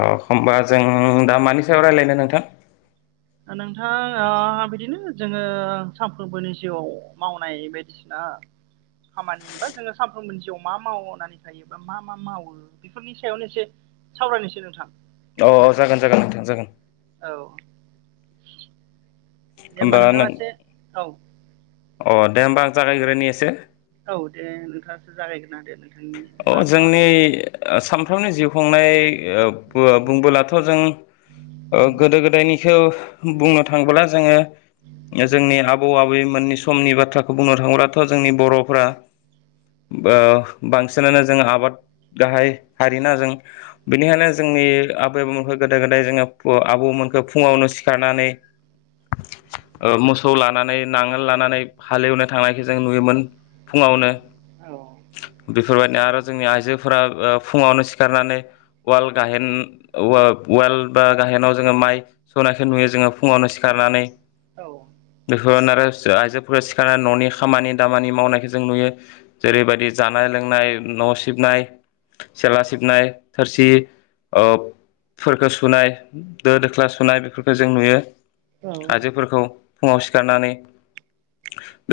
अ होमबा जों दा मानि सायाव रायज्लायनो नोंथां? नोंथाङाहा ओ बिदिनो जोङो सानफ्रोमबोनि जिउआव मावनाय बायदिसिना खामानि बा जोङो सानफ्रोमबोनि जिउआव मा मावनानै थायो बा मा मा मावो बेफोरनि सायावनो एसे सावरायनोसै नोंथां। अ जागोन जागोन नोंथां जागोन। औ दे होमबा नोंथाङा एसे औ अ दे होनबा आं जागायग्रोनि एसे औ दे नोंथांसो जागायदो। ओ [inaudible] [unintelligible] अ जोंनि सानफ्रोमनि जिउ खुंनाय बु-बुंबोलाथ' जों अ गोदो गोदायनिखौ बुंनो थाङोब्ला जोङो जोंनि आबौ आबैमोननि समनि बाथ्राखौ बुंनो थाङोब्लाथ' जोंनि बर'फ्रा बा बांसिनानो जों आबाद गाहाय हारिना जों बिनिखायनो जोंनि आबै आबौमोनखौ गोदो गोदाय जोङो पु आबौमोनखौ फुङावनो सिखारनानै अ मोसौ लानानै नांगोल लानानै हालेवनो थांनायखौ जों नुयोमोन। फुङावनो औ औ। आरो जोंनि आइजोफोरा अ फुङावनो सिखारनानै वाल गाहेन वा-वाल बा गाहेनाव जोङो माइ सौनायखौ नुयो जोङो फुङावनो सिखार- नानै बेफोर आरो जो आइजोफोरा सिखारनानै ननि खामानि दामानि मावनायखौ जों नुयो जेरैबायदि। जानाय लोंनाय न सिबनाय। सिला सिबनाय थोरसि अ फोरखौ सुनाय दो दोख्ला सुनाय बेफोरखौ जों नुयो औ आइजोफोरखौ। फुङाव सिखारनानै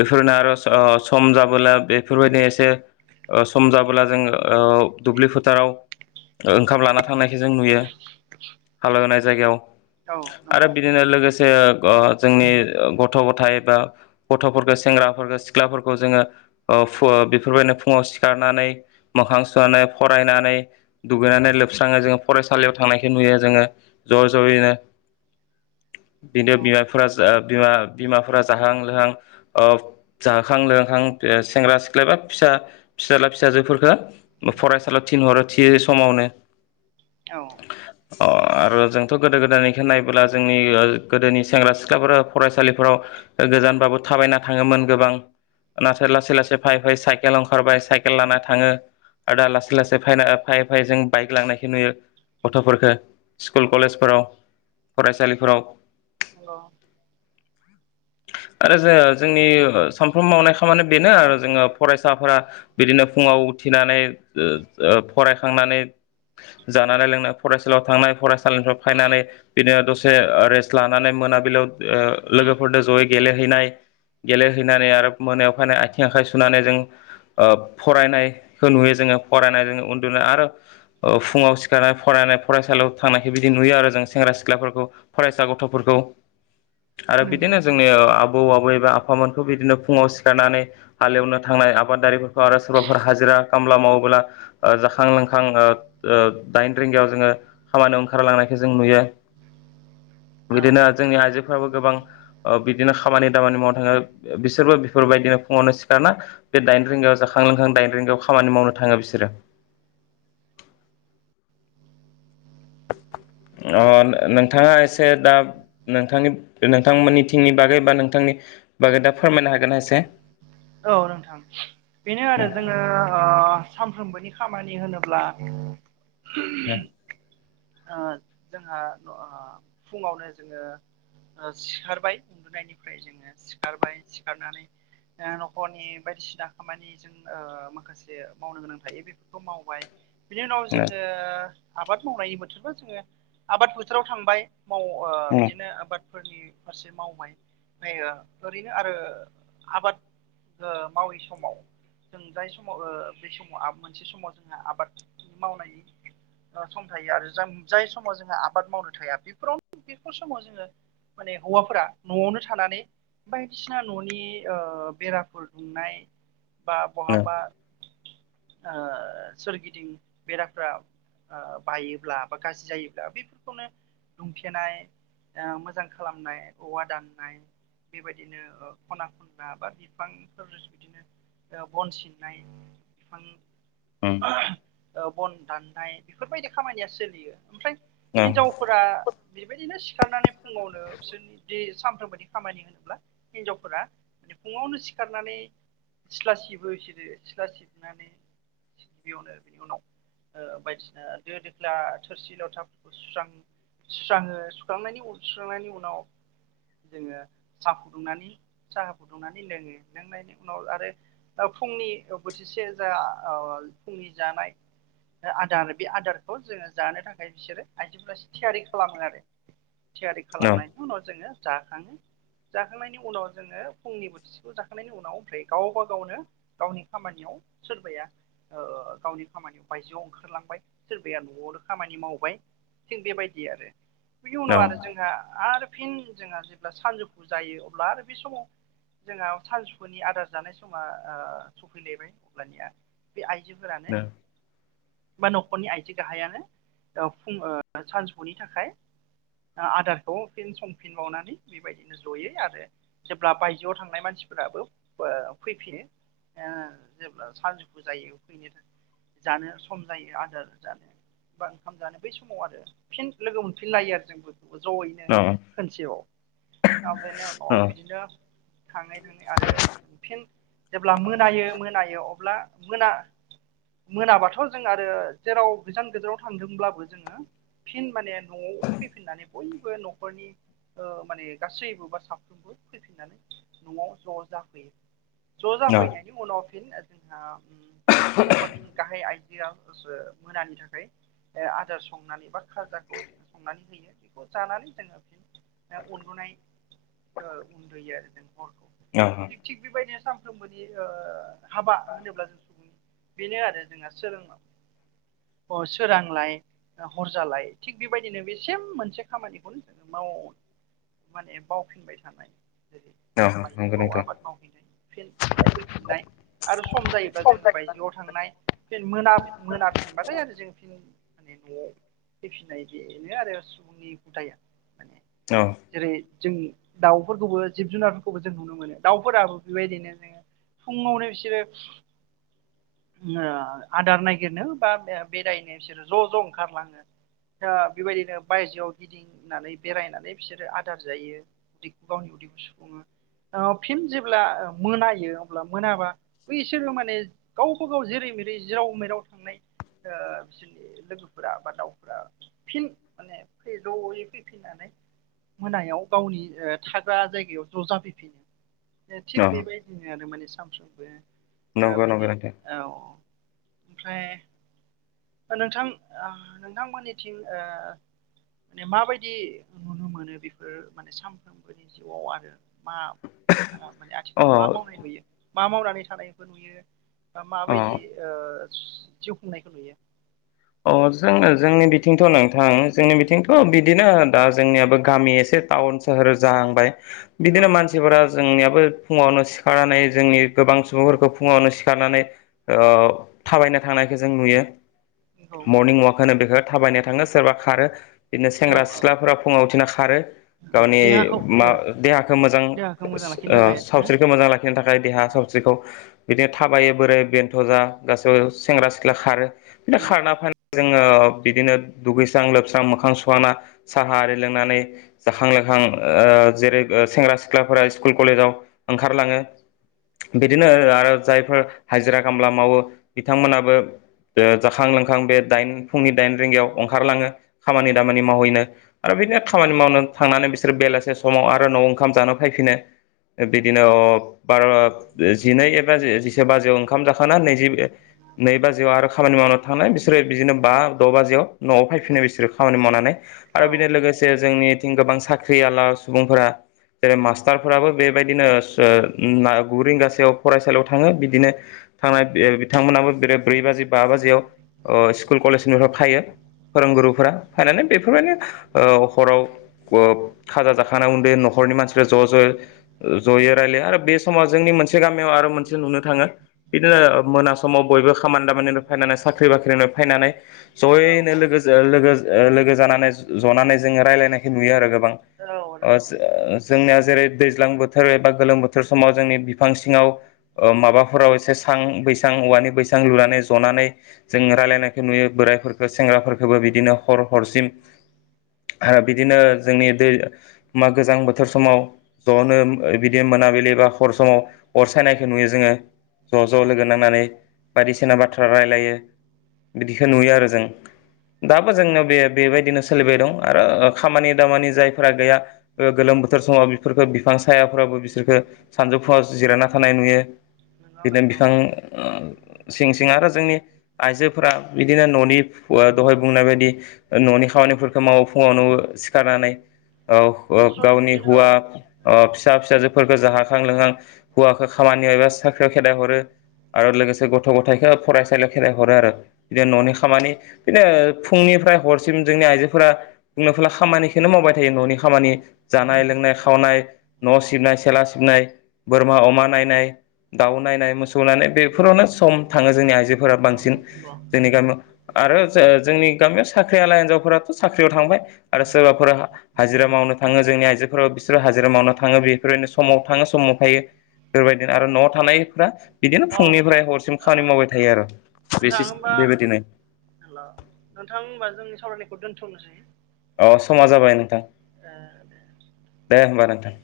बेफोरनो आरो अ सम जाबोला बेफोरबायदि एसे। अ सम जाबोला जोङो अ दुब्लि फोथाराव। ओंखाम लाना थांनायखौ जों नुयो हालेवनाय जायगायाव। औ आरो नंगौ बिदिनो लोगोस। ए अ जोंनि गथ गथाय एबा गथफोरखौ सेंग्राफोरखौ सिख्लाफोरखौ जोङो। अ फो बेफोरबायनो फुङाव सिखारनानै मोखां सुनानै फरायनानै दुगैनानै लोबस्राङो जोङो फरायसालियाव थां- नायखौ नुयो जोङो ज जयैनो। [inaudible] बिनो नंगौ बिमाफोरा साब ओब बिमा-बिमाफोरा जाहां लोहां अ जाहाखां लोहोखां सेंग्रा सिख्लााया बा फिसा फिसाज्ला फिसाजोफोरखौ फरायसालियाव थिनहरो थि समावनो। औ अ आरो जोंथ गोदो गोदायनिखौ नायबोला जोंनि गोदोनि सेंग्रा सिख्लाफोरा फरायसालिफोराव। गोजानबाबो थाबायना थाङोमोन गोबां नाथाय लासै- लासै फायै-फायै साइकेलाव ओंखारबाय साइकेल लाना थाङो आरो दा लासै-लासै फायना फायै-फायै जों बाइक लांनायखौ नुयो। गथफोरख स्कुल कलेजफोराव फरायसालिफोराव। औ आरो जो-जोंनि सानफ्रोम मावनाय खामानि बेनो जोङो फरायसाफोरा बिदिनो फुङाव उथिनानै द द फरायखांनानै। जानानै लोंना फरायसालियाव थांनाय फरायसालिनिफ्राय फायनानै बिदिनो दसे अ रेस्ट लानानै। मोनाबिलियाव अ लोगोफोरनो जयै गेलेहैनाय। गेलेहैनानै आरो मोनायाव फायना आथिं आखाइ सुनानै जों। ओब-फरायनाय-खो नुयो जोङो फरायनायजों उन्दुनाय आरो अ फुङाव सिखारनाय फरायनाय। फरायसालियाव थांनायखौ बिदि नुयो आरो जों सेंग्रा सिख्लाफोरखौ फरायसा गथफोरखौ। [inaudible] आरो नंगौ बिदिनो जोंनि आबौ आबै बा फामोनखौ बिदिनो फुङाव सिखारनानै हालेवनो थांनाय आबादारिफोर- आरो सोरबाफोर हाजिरा खामला मावोब्ला अ जाखां लोंखां अ अ दाइन रिंगायाव जोङो। खामानियाव ओंखारलांनायखौ जों नुयो। [inaudible] औ बिदिनो जोंनि आइजो फ्राबो गोबां बिदिनो खामानि दामानि मावनो थाङो बिसोरबो बेफोरबायदिनो फुङावनो सिखारना बे दाइन रिंगायाव जाखां खां लोंखां दाइन रिंगायाव खामानि मावनो थाङो बिसोरो। [inaudible] अ नोंथाङा एसे दा नोंथांनि नोंथांमोननि थिंनि बागै बा नोंथांनि बागै दा फोरमायनो हागोना एसे। औ नोंथां बेनो आरो जोङो अ सानफ्रोमबोनि खामानि होनोब्ला ओ-जोंहा ओ-फुङावनो जोङो सिखारबाय उन्दुनायनिफ्राय जोङो सिखारबाय सिखारनानै ओ-नखनि बायदिसिना खामानिजों ओ माखासे मावनो गोनां थायो बेफोरखौ मावबाय। बिनि उनाव जोङो आबाद मावनायनि बोथोरबो जोङो आबाद बोथोराव थांबाय। माव ओ बिदिनो आबादफोरनि फारसे मावबाय बायो। ओरैनो आरो आबाद ओ मावै समाव जों जाय समाव ओ बे समाव [unintelligible] समाव जोंहा आबाद मावनायनि सम थायो आरो जा जाय समाव जोंहा आबाद मावनो थाया बेफोरावनो बेफोर समाव जोङो माने हौवाफोरा न'आवनो थानानै बायदिसिना न'नि ओ बेराफोर दुमनाय बा बहाबा ओ सोरगिदिं बेराफ्रा ओ बायोब्ला बा गाज्रि जायोब्ला बेफोरखौनो दुमथेनाय ओ मोजां खालामनाय औवा दाननाय बेबायदिनो खना खनग्रा बा बिफांफोर बिदिनो बन सिननाय बिफां बन दाननाय बेफोरबायदि खामानिया सोलियो ओमफ्राय हिनजावफोरा बेबायदिनो सिखारनानै फुङावनो बिसोरनि सानफ्रोम बोनि खामानि हिनजावफोरा माने फुङावनो सिखारनानै सिथ्ला सिबो बिसोरो सिथ्ला सिबनानै गिबियावनो बिनि उनाव ओ बायदिसिना द दोख्ला थोरसि लथाफोरखौ सुस्रां सुस्राङो सुख्रांनायनि उन सुस्रांनायनि उनाव जोङो साहा फुदुंनानै साहा फुदुंनानै लोङो लोंनायनि उनाव आरो फुंनि बोथिसे बोथिसे जा [unintelligible] फुंनि जानाय आदार बे आदारखौ जोङो जानो थाखाय बिसोरो आइजोफोरासो थियारि खालामो आरो। थियारि खालामनायनि उनाव जोङो जाखाङो। जाखांनायनि उनाव जोङो फुंनि बोथिसेखौ जाखांनायनि उनाव ओमफ्राय गावबा गावनो गावनि खामानियाव सोरबाया ओ गावनि खामानियाव बायजोआव ओंखारलांबाय सोरबाया न'आवनो खामानि मावबाय। थिं बेबायदि आरो बिनि उनाव आरो जोंहा आरो फिन जोंहा जेब्ला सानजौफु जायो अब्ला आरो बे समाव जोंनाव सानजौफुनि आदार जानाय समा सफैलायबाय अब्लानिया बे आइ बिफोरानो बा न'खरनि आइजो गाहायानो फुं सानजफुनि थाखाय आदारखौ फिन संफिनबावनानै बेबायदिनो जयै आरो जेब्ला बायजोआव थांनाय मानसिफोराबो फैफिनो ओ जेब्ला सानजौफु जायो फैनो थाखाय जानो सम जायो आदार जानो। बा ओंखाम जानो बै समाव आरो फिन लोगो मोनफिनलायो आरो जोंबो ज'यैनो खोनसेयाव। ओ बिदिनो अ बिदिनो थाङै थाङै आरो फिन जेब्ला मोनायो मोनायो अब्ला मोना मोनाबाथ' जों आरो जेराव गोजान गोजानाव थांदोंब्लाबो जोंङो फिन माने न'आव फैफिननानै बयबो न'खरनि ओ माने गासैबोबा साफ्रोमबो फैफिननानै न'आव ज' जाफैयो। ज' जाफैनायनि उनाव फिन जोंहा न'खरनि गाहाय आइ [unintelligible] मोनानि थाखाय आदार संनानै बा खाजाखौ संनानै होयो। जानानै जोंङो उन्दुनाय ओ उन्दुयो आरो [unintelligible] थिग बेबायदिया साम मानि ओ हाबा होनोब्ला जों सुबुं बेनो आरो जोंहा सोलोलोङाव [unintelligible] अ सोरांलाय हरजालाय थिग बेबायदिनो बे सेम मोनसे खामानिखौनो जों माव माने बावफिनबाय थानाय औ जिउआव आबाद मावहैनाय फि न'आव फैफिननाय आरो सम जायोब्ला जोंङो बायजोआव थांनाय फन मोना मोनाफिनबाथाय आरो जों फिन फिसिनायनि आरो उननि गुटाया माने [unintelligible] औ जेरै जों दाउफोरखौबो जिब जुनारफोरखौबो जों नुनो मोनो दाउफोराबो बेबायदिनो जोंङो फुंङावनो बिसोरो ओ आदार नागिरनो बा बेरायनो बिसोरो ज' ज' ओंखारलांङो दा बेबायदिनो बायजोआव गिदिंनानै बेरायनानै बिसोरो आदार जायो उदैखौ गावनि उदैखौ सुफुंङो ओ फिन जेब्ला मोनायो अब्ला मोनाबा बिसोरो माने गावबा गाव जेरै जेरै जिराव मेराव थांनाय ओ बिसोरनि लोगोफोरा बा दाउफोरा फिन माने ज'यै फैफिननानै मोनायाव गावनि थाग्रा जायगायाव ज' जाफैफिनो ए थिग बेबायदिनो आरो माने सामसामबो नंगौ नोंथां औ नंगौ बिनि नोंथां औ ओमफ्राय नोंथां नोंथांमोननिथिं ओ माने माबायदि नुनो मोनो बेफोर माने सानफ्रोमबोनि जिउआव आरो मा माने अ आथिखालाव मा मावनाय नुयो मा मावनानै थानायानायखौ नुयो अ माबायदि ओ जिउ खुंनायखौ नुयो अ जोंनो जोंनि बिथिंथ' नोंथां जोंनि बिथिंथ' बिदिनो दा जोंनियाबो गामि एसे टाउन सोहोर जाहांबाय औ बिदिनो मानसिफोरा जोंनियाबो फुंङावनो सिखारनानै जोंनि गोबां सुबुंफोरखौ फुंङावनो सिखारनानै थाबायनो थांनायखौ जों नुयो नंगौ मरर्निं अवक होनो बेखौ थाबायनो थांङो सोरबा खारो बिदिनो औ सेंग्रा औ सिख्लाफोरा फुंङाव उथिना खारो गावनि देहाखौ औ मा देहाखौ मोजां देहाखौ मोजां लाखिनो ओ थाखाय आरो ना सावस्रिखौ मोजां लाखिनो थाखाय देहा औ थबसेखौ बिदिनो थाबायो बोरै बेन्थ' जा गासैबो सेंग्रा सिख्ला खारो [unintelligible] नोंगौ जोंङो बिदिनो दुगैस्रां लोबस्रां मोखां सुना साहा आरि लोंनानै जाखां लोंखां ओ जेरै सेंग्रा सिख्लाफोरा स्कुल कलेजाव ओंखारलाङो बिदिनो आरो जायफोर हाजिरा खामला मावो बिथांमोनाबो जाखां लोंखां आं बे दाइन फुंनि दाइन रिंगायाव ओंखारलाङो खामानि दामानि मावहैनो आरो बिदिनो खामानि मावनो थांनानै बिसोरो बेलासे समाव आरो न'आव ओंखाम जानो फैफिनो बिदिनो अ बार' जिनै एबा जिसे बाजियाव ओंखाम जाखाना नैजि नै बाजियाव आरो खामानि मावनो थांनाय बिसोरो बिदिनो बा द' बाजियाव न'आव फैफिनाय बिसोरो खामानि मावनानै आरो औ बिदि लोगोसे जोंनिथिं गोबां साख्रियाला सुबुंफोरा जेरै मास्टारफोराबो बेबायदिनो गु रिंगासोआव फरायसालियाव थांङो बिदिनो थांनाय बे बिथांमोनाबो बेर ब्रै बाजि बा बाजियाव स्कुल कलेजनिफ्राय थायो फोरोंगुरुफोरा फायनानै बेफोरबायदि हराव व खाजा जाखांनाने उन्दै न'खरनि मानसिफ्रा ज' ज' जये'रायलाया आरो बे समाव जोंनि मोनसे गामियाव आरो मोनसे नुनो थाङो बिदिनो मोना समाव बयबो खामानि दामानि फैनानै साख्रि बाख्रिनो फैनानै औ जयैनो लोगो ओ लोगो लोगो जानानै जनानै जोङो राय्लायनायखौ नुयो आरो गोबां औ ओ नंगौ औ जो जोंनिया जेरै दैज्लां बोथोर एबा गोलोम बोथोर समाव जोंनि बिफां सिङाव माबाफोराव एसे सां बैसां औवानि बैसां लुनानै जनानै जों रायलायनायखौ नुयो बोराइफोरखौ सेंग्राफोरखौबो बिदिनो हर हरसिम ओ बिदिनो जोंनि दै मा गोजां बोथोर समाव ज'नो बिदि मोन मोनाबिलि बा हर समाव अर सायनायखौ नुयो जोङो ज' ज' नंगौ नंगौ लोगो नांनानै बायदिसिना बाथ्रा रायलायो बिदिखौ नुयो आरो जों दाबो जोंनियाव बे बेबायदिनो सोलिबाय दं आरो खामानि दामानि जायफोरा गैया गोलोम बोथोर समाव बिफोरखो बिफां सायाफोराबो बिसोरखो सानजौफुङआव जिरायना थानाय नुयो बिदिनो बिफां सिं सिं आरो जोंनि आइजोफोरा बिदिनो न'नि दहाय बुंनाय बायदि न'नि खामानिफोरखौ मावो फुङावनो सिखारनानै औ ओ जयै गावनि बिदिनो औ हौवा ओ फिसा फिसाजोफोरखौ जाहाखां लोंहां हौवाखौ खामानियाव एबा साख्रियाव खेदाइ हरो आरो लोगोसे गथ' गथायाइखौ फरायसालि खेराय हरो आरो बिदिनो औ न'नि खामानि बिदिनो फुंनिफ्राय हरसिम जोंनि आइजोफोरा फला खामानिखौनो मावबाय थायो न'नि खामानि जानाय नंगौ लोंनाय नंगौ खावनाय न' सिबनाय सेला सिबनाय बोरमा अमा नायनाय दाउ नायनाय मोसौ नायनाय बेफोरावनो सम थाङो जोंनि आइजो फोर औ बांसिन नंगौ जोंनि गामियाव आरो जोंनि गामियाव साख्रियाला हिनजावफोराथ' साख्रियाव थांबाय आरो सोरबाफोरा हाजिरा माव नो थाङो जोंनि आइजोफोराव बिसोरो हाजिरा मावनो थाङो बेफोरबायदिनो समाव थाङो समाव थायो बेफोरबायदिनो आरो न'आव थानायफ्रा बिदिनो औ फुंनिफ्राय हरसिम खामानि मावबाय थायो आरो बे नोंथाङ होमबा बेबायदिनो हेल' नोंथां होमबा जोंनि सावरायनायखौ दोन्थ'नोसै अ समा जाबाय नोंथां उम दे होमबा नोंथां